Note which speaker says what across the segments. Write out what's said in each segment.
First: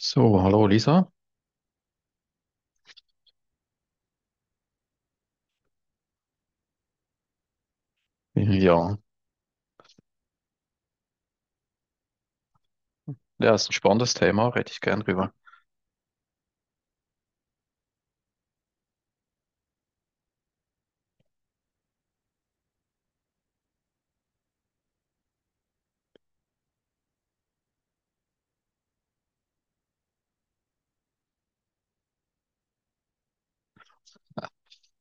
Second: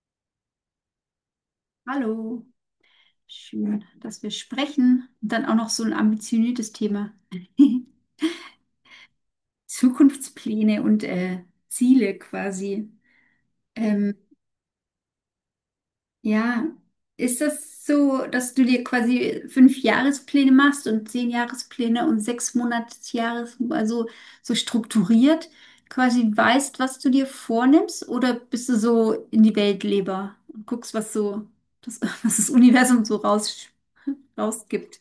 Speaker 1: So, hallo Lisa.
Speaker 2: Hallo, schön, dass wir sprechen. Und dann auch noch so ein ambitioniertes Thema.
Speaker 1: Ja,
Speaker 2: Zukunftspläne und Ziele quasi.
Speaker 1: ja, ist ein spannendes
Speaker 2: Ähm,
Speaker 1: Thema, rede ich gern drüber.
Speaker 2: ja, ist das so, dass du dir quasi fünf Jahrespläne machst und 10 Jahrespläne und sechs Monatsjahres, also so strukturiert quasi weißt, was du dir vornimmst? Oder bist du so in die Weltleber und guckst, was so das, was das Universum so rausgibt?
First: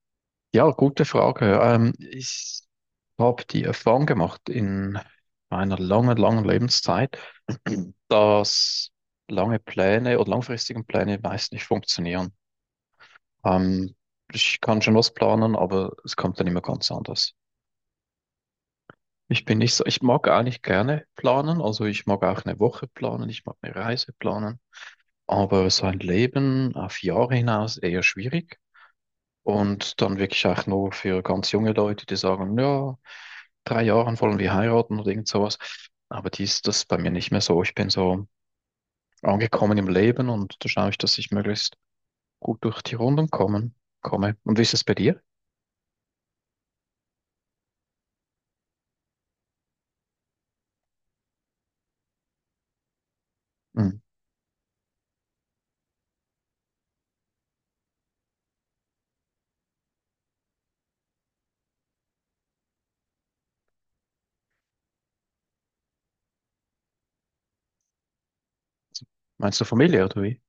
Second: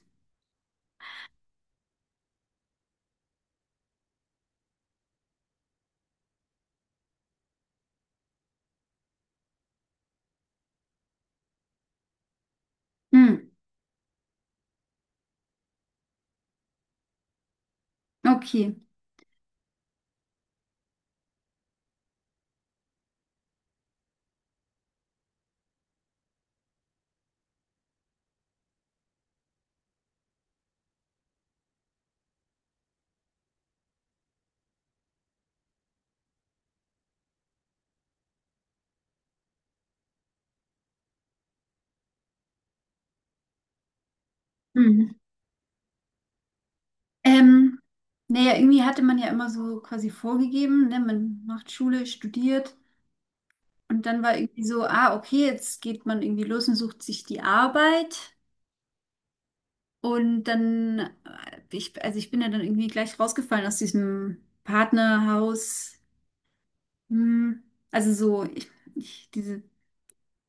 Speaker 1: Ja, gute Frage. Ich habe die Erfahrung gemacht in meiner langen, langen Lebenszeit, dass lange Pläne oder langfristigen Pläne meist nicht funktionieren.
Speaker 2: Hm,
Speaker 1: Ähm, ich kann schon was planen, aber es kommt dann immer ganz anders.
Speaker 2: okay.
Speaker 1: Ich bin nicht so, ich mag eigentlich gerne planen, also ich mag auch eine Woche planen, ich mag eine Reise planen, aber so ein Leben auf Jahre hinaus eher schwierig. Und dann wirklich auch nur für ganz junge Leute, die sagen, ja, drei Jahren wollen wir heiraten oder irgend sowas. Aber dies, das ist bei mir nicht mehr so. Ich bin so angekommen im Leben und da schaue ich, dass ich möglichst gut durch die Runden kommen, komme. Und wie ist es bei
Speaker 2: Hm.
Speaker 1: dir?
Speaker 2: Ähm, naja, irgendwie hatte man ja immer so quasi vorgegeben, ne? Man macht Schule, studiert
Speaker 1: Hm.
Speaker 2: und dann war irgendwie so, ah, okay, jetzt geht man irgendwie los und sucht sich die Arbeit. Und dann, also ich bin ja dann irgendwie gleich rausgefallen aus diesem Partnerhaus. Hm. Also so,
Speaker 1: Meinst du Familie oder wie?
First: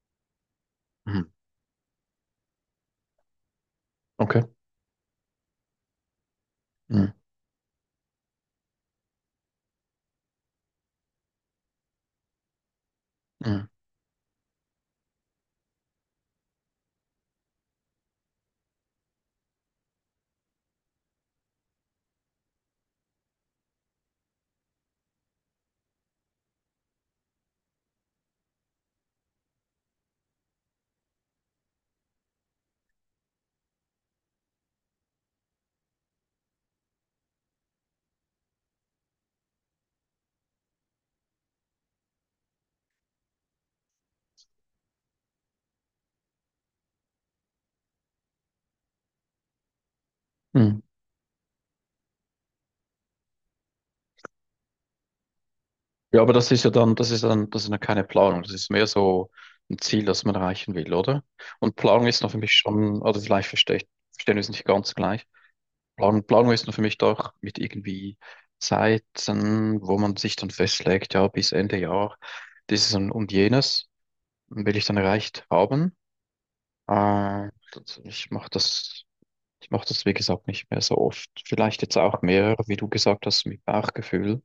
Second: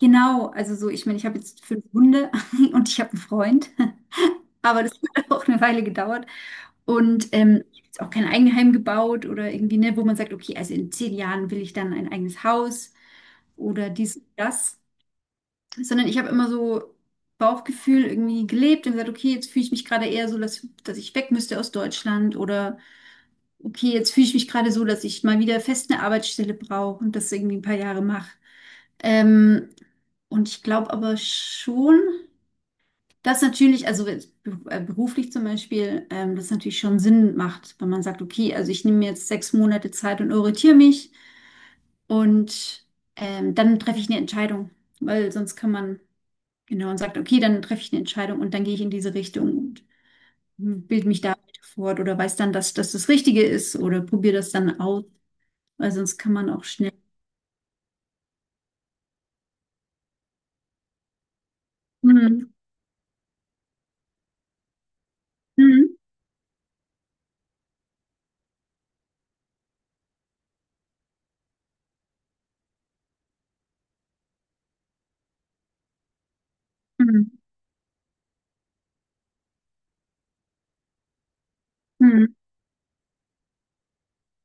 Speaker 2: genau, also so, ich meine,
Speaker 1: Hm.
Speaker 2: ich habe jetzt fünf Hunde und ich habe einen Freund,
Speaker 1: Okay.
Speaker 2: aber das hat auch eine Weile gedauert.
Speaker 1: Hm.
Speaker 2: Und ich habe jetzt auch kein Eigenheim gebaut oder irgendwie, ne, wo man sagt, okay, also in 10 Jahren will ich dann ein eigenes Haus
Speaker 1: Hm.
Speaker 2: oder dies, das. Sondern ich habe immer so Bauchgefühl irgendwie gelebt und gesagt, okay, jetzt fühle ich mich gerade eher so, dass ich weg müsste aus Deutschland oder okay, jetzt fühle ich mich gerade so, dass ich mal wieder fest eine Arbeitsstelle brauche und das irgendwie ein paar Jahre mache. Ähm, und ich glaube aber schon. Das natürlich, also jetzt beruflich zum Beispiel, das natürlich schon Sinn macht, wenn man sagt, okay, also ich nehme mir jetzt 6 Monate Zeit und orientiere mich und dann treffe ich eine Entscheidung, weil sonst kann man, genau, und sagt, okay, dann treffe ich eine Entscheidung und dann gehe ich in diese Richtung
Speaker 1: Hm.
Speaker 2: und bilde mich da weiter fort oder weiß dann, dass das das Richtige ist oder probiere das dann aus, weil sonst
Speaker 1: Ja, aber
Speaker 2: kann man
Speaker 1: das ist
Speaker 2: auch
Speaker 1: ja
Speaker 2: schnell.
Speaker 1: dann, das ist ja keine Planung. Das ist mehr so ein Ziel, das man erreichen will, oder? Und Planung ist noch für mich
Speaker 2: Mhm.
Speaker 1: schon, oder vielleicht verstehe ich, verstehen wir es nicht ganz gleich.
Speaker 2: Mhm.
Speaker 1: Plan Planung ist nur für mich doch mit irgendwie Zeiten, wo man sich dann festlegt, ja, bis Ende Jahr dieses und jenes will ich dann erreicht haben.
Speaker 2: Mhm.
Speaker 1: Äh, das- ich mache das, ich mache das, wie gesagt, nicht mehr so oft. Vielleicht jetzt auch
Speaker 2: Mhm.
Speaker 1: mehr, wie du gesagt hast, mit Bauchgefühl.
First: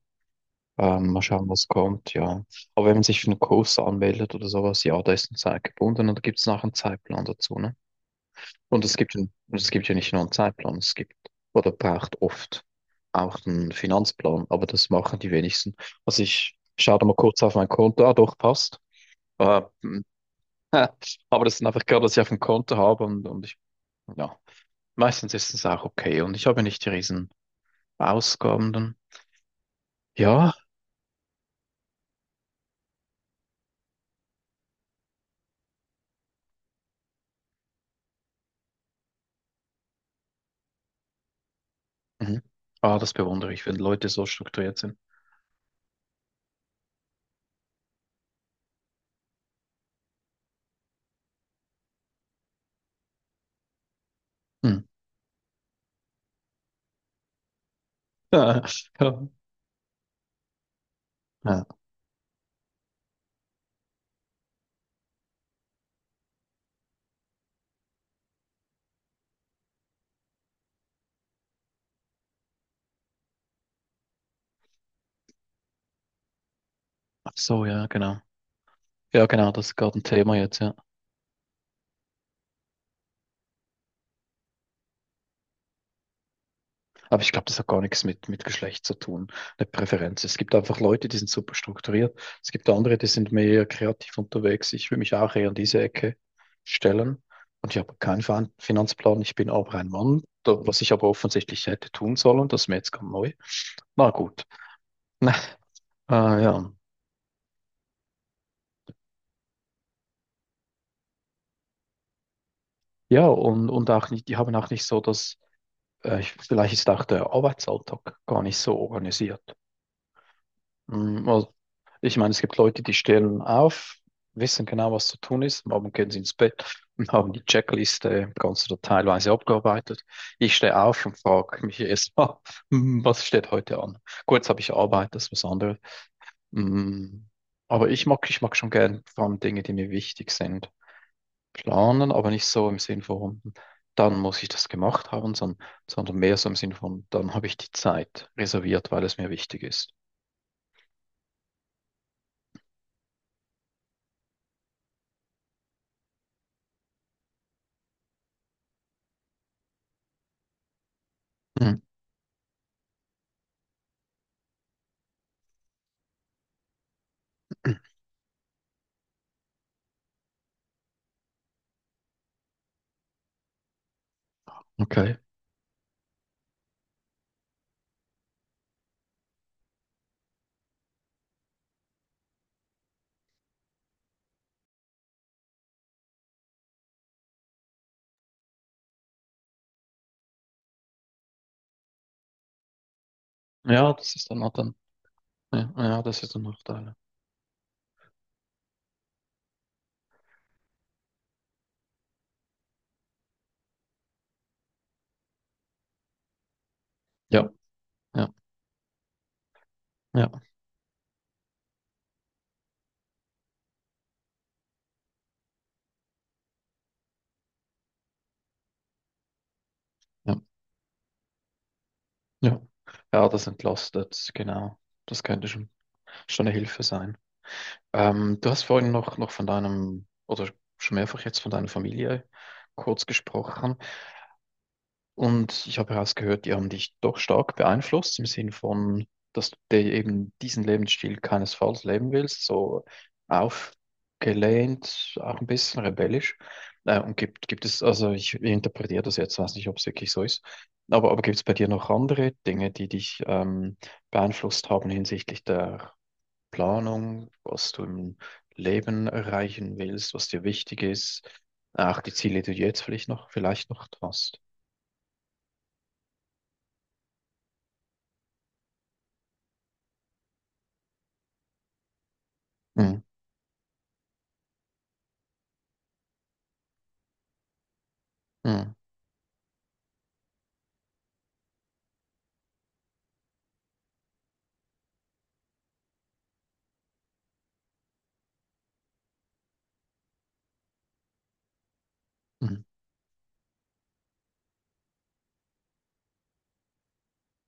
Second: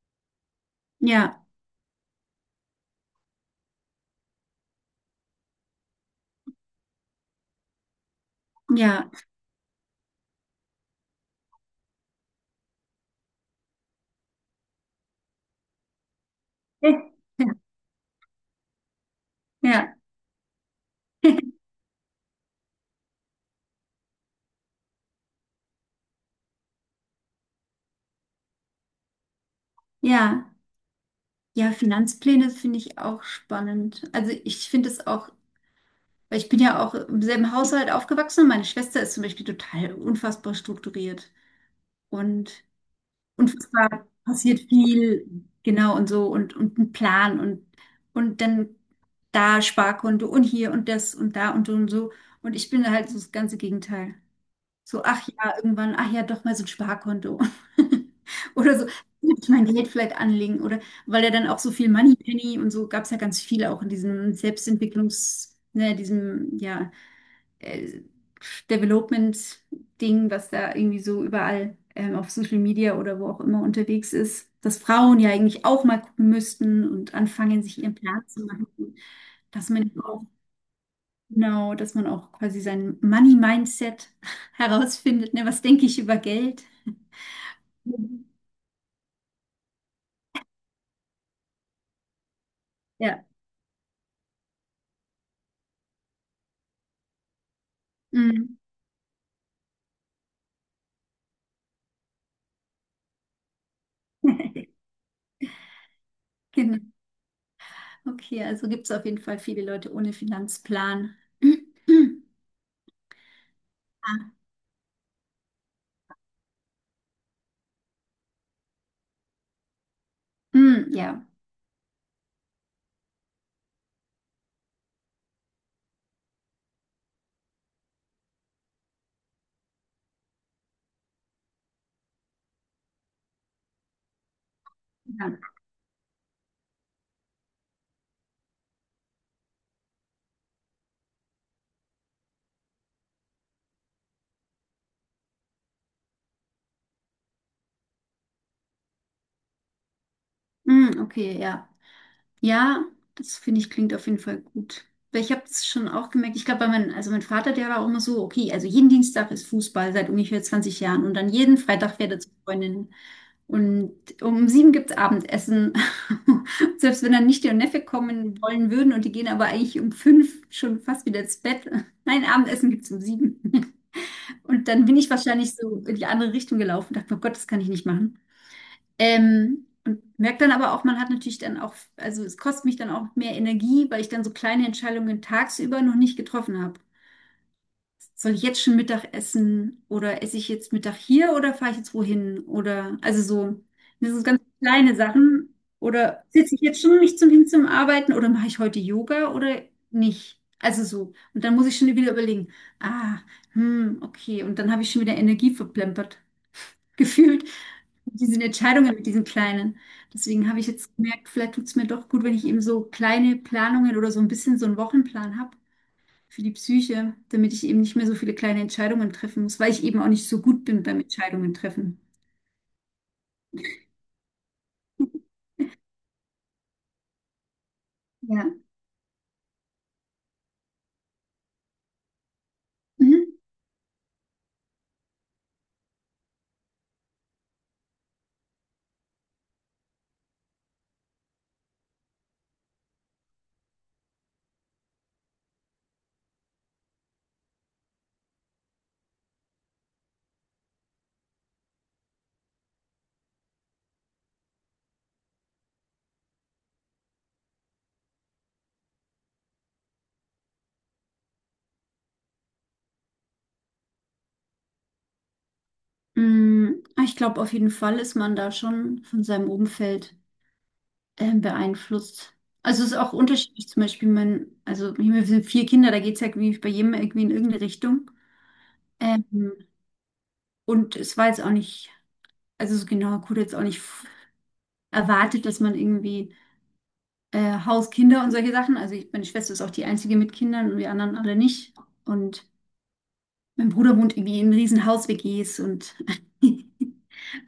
Speaker 1: Mal
Speaker 2: Ja,
Speaker 1: schauen, was kommt, ja. Aber wenn man sich für einen Kurs anmeldet oder sowas, ja, da ist eine Zeit gebunden und da gibt es nachher einen Zeitplan dazu, ne? Und es
Speaker 2: ja,
Speaker 1: gibt, ein- es gibt ja nicht nur einen Zeitplan, es gibt oder braucht oft auch einen Finanzplan, aber das machen die wenigsten. Also ich schaue da mal kurz
Speaker 2: ja,
Speaker 1: auf mein Konto, ah doch, passt. Äh,
Speaker 2: ja,
Speaker 1: hm, aber das ist einfach gerade, was ich auf dem Konto habe und ich, ja, meistens ist es auch okay und ich habe nicht die riesen Ausgaben dann. Ja,
Speaker 2: ja. Ja, Finanzpläne finde ich auch spannend. Also ich finde es auch, weil ich bin ja auch im selben Haushalt aufgewachsen und meine Schwester ist zum Beispiel total unfassbar strukturiert
Speaker 1: mhm.
Speaker 2: und
Speaker 1: Ah, das bewundere ich, wenn
Speaker 2: unfassbar
Speaker 1: Leute so
Speaker 2: passiert
Speaker 1: strukturiert sind.
Speaker 2: viel, genau und so und ein Plan und dann da Sparkonto und hier und das und da und so und so. Und ich bin halt so das ganze Gegenteil.
Speaker 1: Hm.
Speaker 2: So, ach ja, irgendwann, ach ja, doch mal so ein Sparkonto. Oder
Speaker 1: Ja.
Speaker 2: so, will ich mein Geld vielleicht anlegen. Oder weil er dann auch
Speaker 1: Ja.
Speaker 2: so viel Moneypenny und so gab es ja ganz viele auch in diesem Selbstentwicklungs, ne, diesem, ja, äh, Development-Ding, was da irgendwie so überall auf Social Media oder wo auch immer unterwegs ist, dass Frauen ja eigentlich auch mal gucken müssten und
Speaker 1: Ach
Speaker 2: anfangen,
Speaker 1: so,
Speaker 2: sich
Speaker 1: ja,
Speaker 2: ihren
Speaker 1: genau.
Speaker 2: Plan zu machen,
Speaker 1: Ja, genau, das
Speaker 2: dass
Speaker 1: ist
Speaker 2: man
Speaker 1: gerade ein Thema jetzt, ja.
Speaker 2: Genau, dass man auch quasi sein Money-Mindset herausfindet. Ne? Was denke ich über Geld?
Speaker 1: Aber ich glaube, das hat gar nichts
Speaker 2: Mhm.
Speaker 1: mit, mit Geschlecht zu tun, eine Präferenz. Es gibt einfach Leute, die sind super strukturiert. Es gibt andere, die
Speaker 2: Ja.
Speaker 1: sind mehr kreativ unterwegs. Ich will mich auch eher in diese Ecke stellen. Und ich habe keinen
Speaker 2: Mhm.
Speaker 1: Finanzplan. Ich bin aber ein Mann, was ich aber offensichtlich hätte tun sollen. Das ist mir jetzt ganz neu. Na gut. Na, ja.
Speaker 2: Genau. Okay, also gibt es auf jeden Fall viele Leute ohne Finanzplan.
Speaker 1: Ja, und auch nicht,
Speaker 2: Ah,
Speaker 1: die haben auch nicht so dass vielleicht ist auch der Arbeitsalltag gar nicht so organisiert.
Speaker 2: mm,
Speaker 1: Mm,
Speaker 2: ja.
Speaker 1: also ich meine, es gibt Leute, die stehen auf, wissen genau, was zu tun ist. Am Abend gehen sie ins Bett und haben die Checkliste ganz oder teilweise abgearbeitet. Ich stehe auf und frage mich erstmal, was steht heute an? Kurz habe ich Arbeit, das ist was
Speaker 2: Ja.
Speaker 1: anderes. Mm, aber ich mag schon gern vor allem Dinge, die mir wichtig sind, planen, aber nicht so im Sinn von, dann muss ich das gemacht haben, sondern, sondern mehr so im Sinn von, dann habe ich die Zeit reserviert, weil es mir wichtig ist.
Speaker 2: Mm, okay, ja. Ja, das finde ich klingt auf jeden Fall gut. Weil ich habe es schon auch gemerkt, ich glaube, also mein Vater, der war auch immer so, okay, also jeden Dienstag ist Fußball seit ungefähr 20 Jahren und dann jeden
Speaker 1: Mm,
Speaker 2: Freitag fährt er zu Freundinnen. Und um 7 gibt es Abendessen. Selbst wenn dann nicht und Neffe kommen wollen würden und die gehen aber eigentlich um 5 schon fast wieder ins Bett. Nein, Abendessen gibt es um 7. Und dann bin ich
Speaker 1: okay.
Speaker 2: wahrscheinlich so in die andere Richtung gelaufen und dachte, oh Gott, das kann ich nicht machen. Und merke dann aber auch, man hat natürlich dann auch, also es kostet mich dann auch mehr Energie, weil ich dann so kleine Entscheidungen tagsüber noch nicht getroffen habe. Soll ich jetzt schon Mittag essen oder esse ich jetzt Mittag hier oder fahre ich jetzt wohin? Oder also so,
Speaker 1: Ja,
Speaker 2: das
Speaker 1: das
Speaker 2: sind
Speaker 1: ist dann,
Speaker 2: ganz kleine Sachen.
Speaker 1: ja, ah ja, das
Speaker 2: Oder
Speaker 1: ist der
Speaker 2: sitze ich jetzt
Speaker 1: Nachteil.
Speaker 2: schon nicht zum hin zum Arbeiten oder mache ich heute Yoga oder nicht? Also so. Und dann muss ich schon wieder überlegen, ah, hm, okay. Und dann habe ich schon wieder Energie verplempert, gefühlt,
Speaker 1: Ja,
Speaker 2: mit
Speaker 1: ja,
Speaker 2: diesen Entscheidungen, mit diesen kleinen.
Speaker 1: ja,
Speaker 2: Deswegen habe ich jetzt gemerkt, vielleicht tut es mir doch gut, wenn ich eben so kleine Planungen oder so ein bisschen so einen Wochenplan habe für die Psyche, damit ich eben nicht mehr so viele kleine Entscheidungen treffen muss, weil ich eben auch nicht
Speaker 1: ja,
Speaker 2: so gut bin beim Entscheidungen treffen.
Speaker 1: ja. Ja, das entlastet, genau. Das könnte schon, schon eine Hilfe sein. Du
Speaker 2: Ja.
Speaker 1: hast vorhin noch, noch von deinem, oder schon mehrfach jetzt von deiner Familie kurz
Speaker 2: Mhm.
Speaker 1: gesprochen. Und ich habe herausgehört, die haben dich doch stark beeinflusst im Sinn von, dass du dir eben diesen Lebensstil keinesfalls leben willst, so aufgelehnt, auch ein bisschen rebellisch. Und gibt, gibt es, also ich interpretiere das jetzt, weiß nicht, ob es wirklich so ist, aber gibt es bei dir noch andere Dinge, die dich beeinflusst haben hinsichtlich der Planung, was du im Leben erreichen willst, was dir wichtig ist, auch die Ziele, die du jetzt vielleicht noch hast?
Speaker 2: Ich glaube, auf jeden Fall ist man da schon von seinem Umfeld beeinflusst. Also es ist
Speaker 1: Mhm.
Speaker 2: auch unterschiedlich, zum Beispiel also wir sind vier Kinder, da geht es ja irgendwie bei jedem irgendwie in irgendeine Richtung.
Speaker 1: Mhm.
Speaker 2: Ähm, und es war jetzt auch nicht, also so genau, gut, jetzt auch nicht erwartet, dass man irgendwie Haus, Kinder und solche Sachen, also meine Schwester ist auch die einzige mit Kindern und wir anderen alle nicht. Und
Speaker 1: Mhm.
Speaker 2: mein Bruder wohnt irgendwie in riesen Haus-WGs und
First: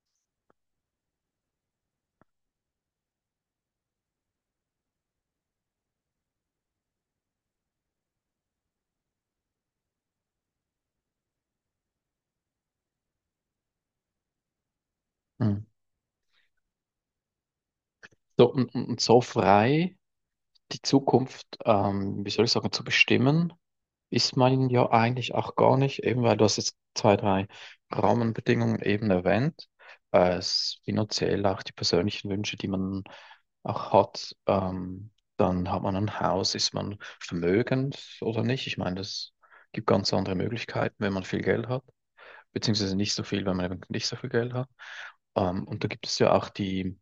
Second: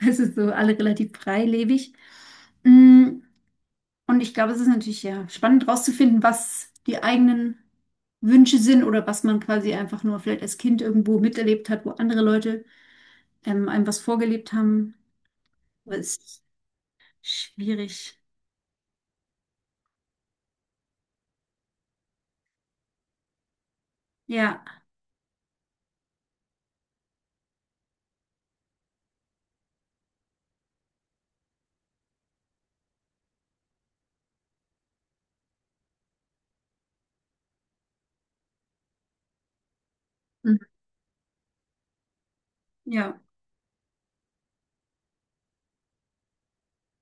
Speaker 2: es ist so alle relativ freilebig. Mm, Und ich glaube, es ist natürlich ja spannend rauszufinden, was die eigenen Wünsche sind oder was man quasi einfach nur vielleicht als Kind irgendwo miterlebt hat, wo andere Leute einem was vorgelebt haben.
Speaker 1: Mhm.
Speaker 2: Aber es ist schwierig.
Speaker 1: So, und so frei die Zukunft, wie soll ich sagen, zu bestimmen, ist
Speaker 2: Ja.
Speaker 1: man ja eigentlich auch gar nicht, eben weil du hast jetzt zwei, drei Rahmenbedingungen eben erwähnt, es finanziell auch die persönlichen Wünsche, die man auch hat, dann hat man ein Haus, ist man vermögend oder nicht? Ich meine, das gibt ganz andere
Speaker 2: Mm,
Speaker 1: Möglichkeiten, wenn man viel Geld hat, beziehungsweise nicht
Speaker 2: ja.
Speaker 1: so viel, wenn man eben nicht so viel Geld hat. Und da gibt es ja auch die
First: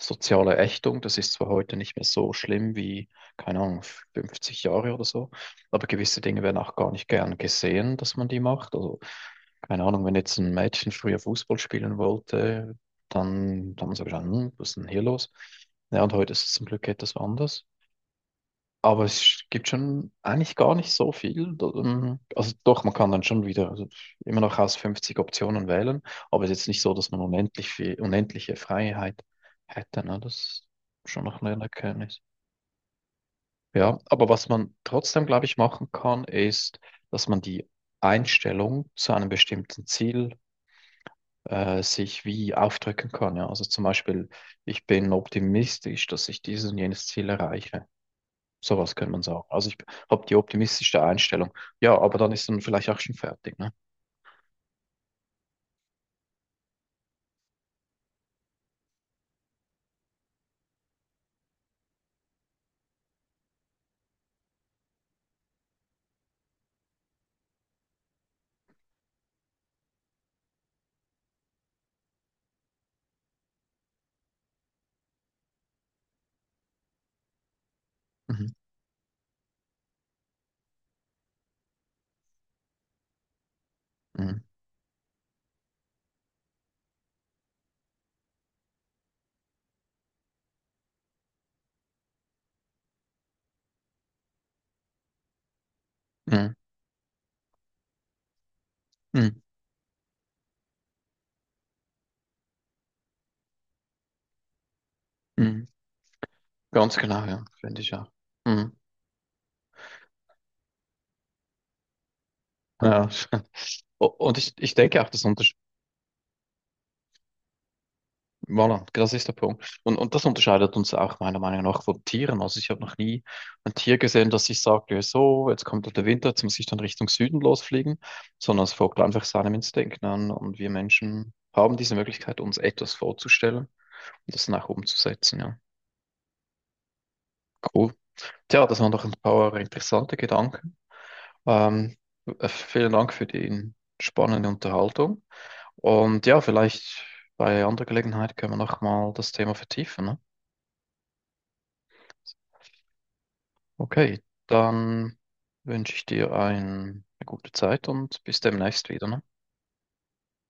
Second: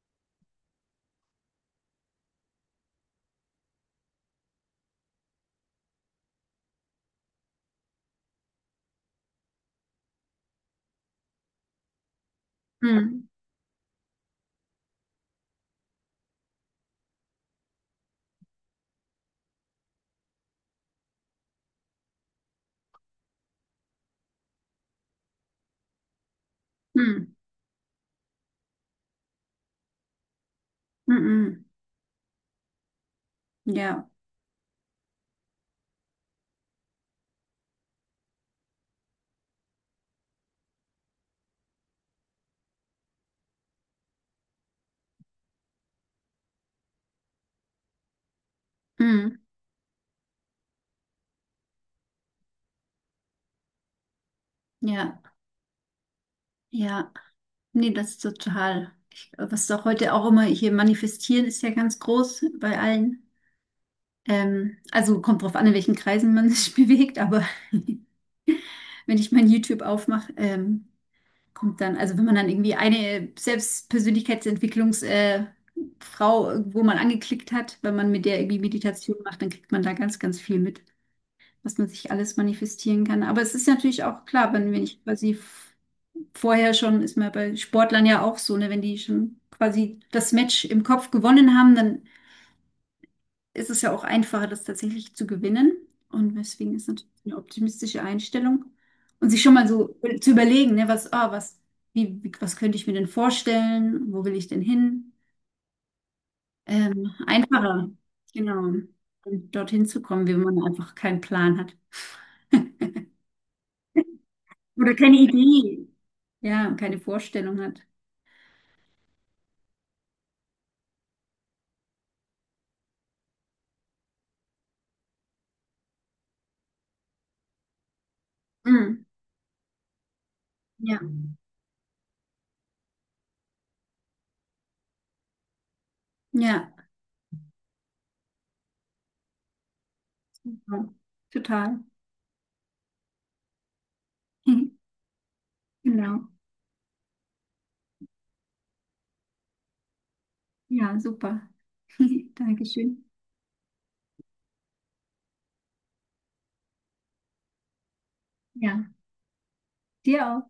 Speaker 1: soziale Ächtung. Das ist zwar heute nicht mehr so schlimm wie, keine Ahnung, 50 Jahre oder so, aber gewisse Dinge werden auch gar nicht gern gesehen, dass man die macht. Also, keine Ahnung, wenn jetzt ein Mädchen früher Fußball spielen wollte,
Speaker 2: Mm,
Speaker 1: dann, dann haben sie gesagt, "Hm, was ist denn hier los? Ja, und heute ist es zum Glück etwas anders. Aber es gibt schon eigentlich gar nicht so viel. Also doch, man kann dann schon wieder also immer noch aus 50 Optionen wählen, aber es ist jetzt nicht so, dass man
Speaker 2: mm,
Speaker 1: unendlich viel, unendliche Freiheit hätte. Ne? Das ist
Speaker 2: mm,
Speaker 1: schon noch
Speaker 2: mm.
Speaker 1: eine
Speaker 2: Mm.
Speaker 1: Erkenntnis. Ja,
Speaker 2: Ja.
Speaker 1: aber was man trotzdem, glaube ich, machen kann, ist, dass man die Einstellung zu einem bestimmten Ziel sich wie aufdrücken kann. Ja? Also zum Beispiel, ich bin optimistisch, dass ich dieses und jenes Ziel erreiche. Sowas könnte man
Speaker 2: Mm,
Speaker 1: sagen. Also ich habe die optimistischste Einstellung. Ja, aber dann ist man vielleicht auch schon fertig, ne?
Speaker 2: ja. Ja. Nee, das ist total. Ich, was doch heute auch immer hier manifestieren, ist ja ganz groß bei allen. Also kommt drauf an, in welchen Kreisen man sich bewegt, aber wenn ich mein YouTube aufmache, kommt dann, also wenn man dann irgendwie eine Selbstpersönlichkeitsentwicklungs, Frau irgendwo mal angeklickt hat, wenn man mit der
Speaker 1: Mhm.
Speaker 2: irgendwie Meditation macht, dann kriegt man da ganz, ganz viel mit, was man sich alles manifestieren kann. Aber es ist natürlich auch
Speaker 1: Mhm.
Speaker 2: klar, wenn ich quasi vorher schon ist man bei Sportlern ja auch so, ne, wenn die schon quasi das Match im Kopf gewonnen haben, dann ist es ja auch einfacher, das tatsächlich zu gewinnen. Und
Speaker 1: Mhm.
Speaker 2: deswegen ist natürlich eine optimistische Einstellung. Und
Speaker 1: Mhm.
Speaker 2: sich schon mal so zu überlegen, ne, was könnte ich mir denn vorstellen? Wo will ich denn hin?
Speaker 1: Mhm. Ganz genau, ja, finde
Speaker 2: Einfacher,
Speaker 1: ich auch.
Speaker 2: genau,
Speaker 1: Mhm.
Speaker 2: um dorthin zu kommen, wenn man einfach keinen Plan hat.
Speaker 1: Ja. Und ich
Speaker 2: Oder
Speaker 1: denke auch,
Speaker 2: keine
Speaker 1: das untersch
Speaker 2: Idee. Ja, und keine Vorstellung hat.
Speaker 1: voilà, das ist der Punkt. Und das unterscheidet uns auch meiner Meinung nach von Tieren. Also ich habe noch nie ein Tier gesehen, das sich sagt, ja, so, jetzt kommt halt der Winter, jetzt muss ich dann Richtung Süden losfliegen, sondern es folgt
Speaker 2: Mm,
Speaker 1: einfach seinem Instinkt, ne? Und wir
Speaker 2: ja,
Speaker 1: Menschen haben diese Möglichkeit, uns etwas vorzustellen und das dann auch umzusetzen, ja.
Speaker 2: ja,
Speaker 1: Cool. Tja, das waren doch ein paar interessante Gedanken.
Speaker 2: total.
Speaker 1: Ähm, vielen Dank für die spannende Unterhaltung. Und
Speaker 2: Genau.
Speaker 1: ja, vielleicht bei anderer Gelegenheit können wir nochmal das Thema vertiefen, ne?
Speaker 2: Ja, super. Dankeschön.
Speaker 1: Okay, dann wünsche ich dir ein, eine gute Zeit und bis demnächst
Speaker 2: Ja,
Speaker 1: wieder, ne?
Speaker 2: dir auch.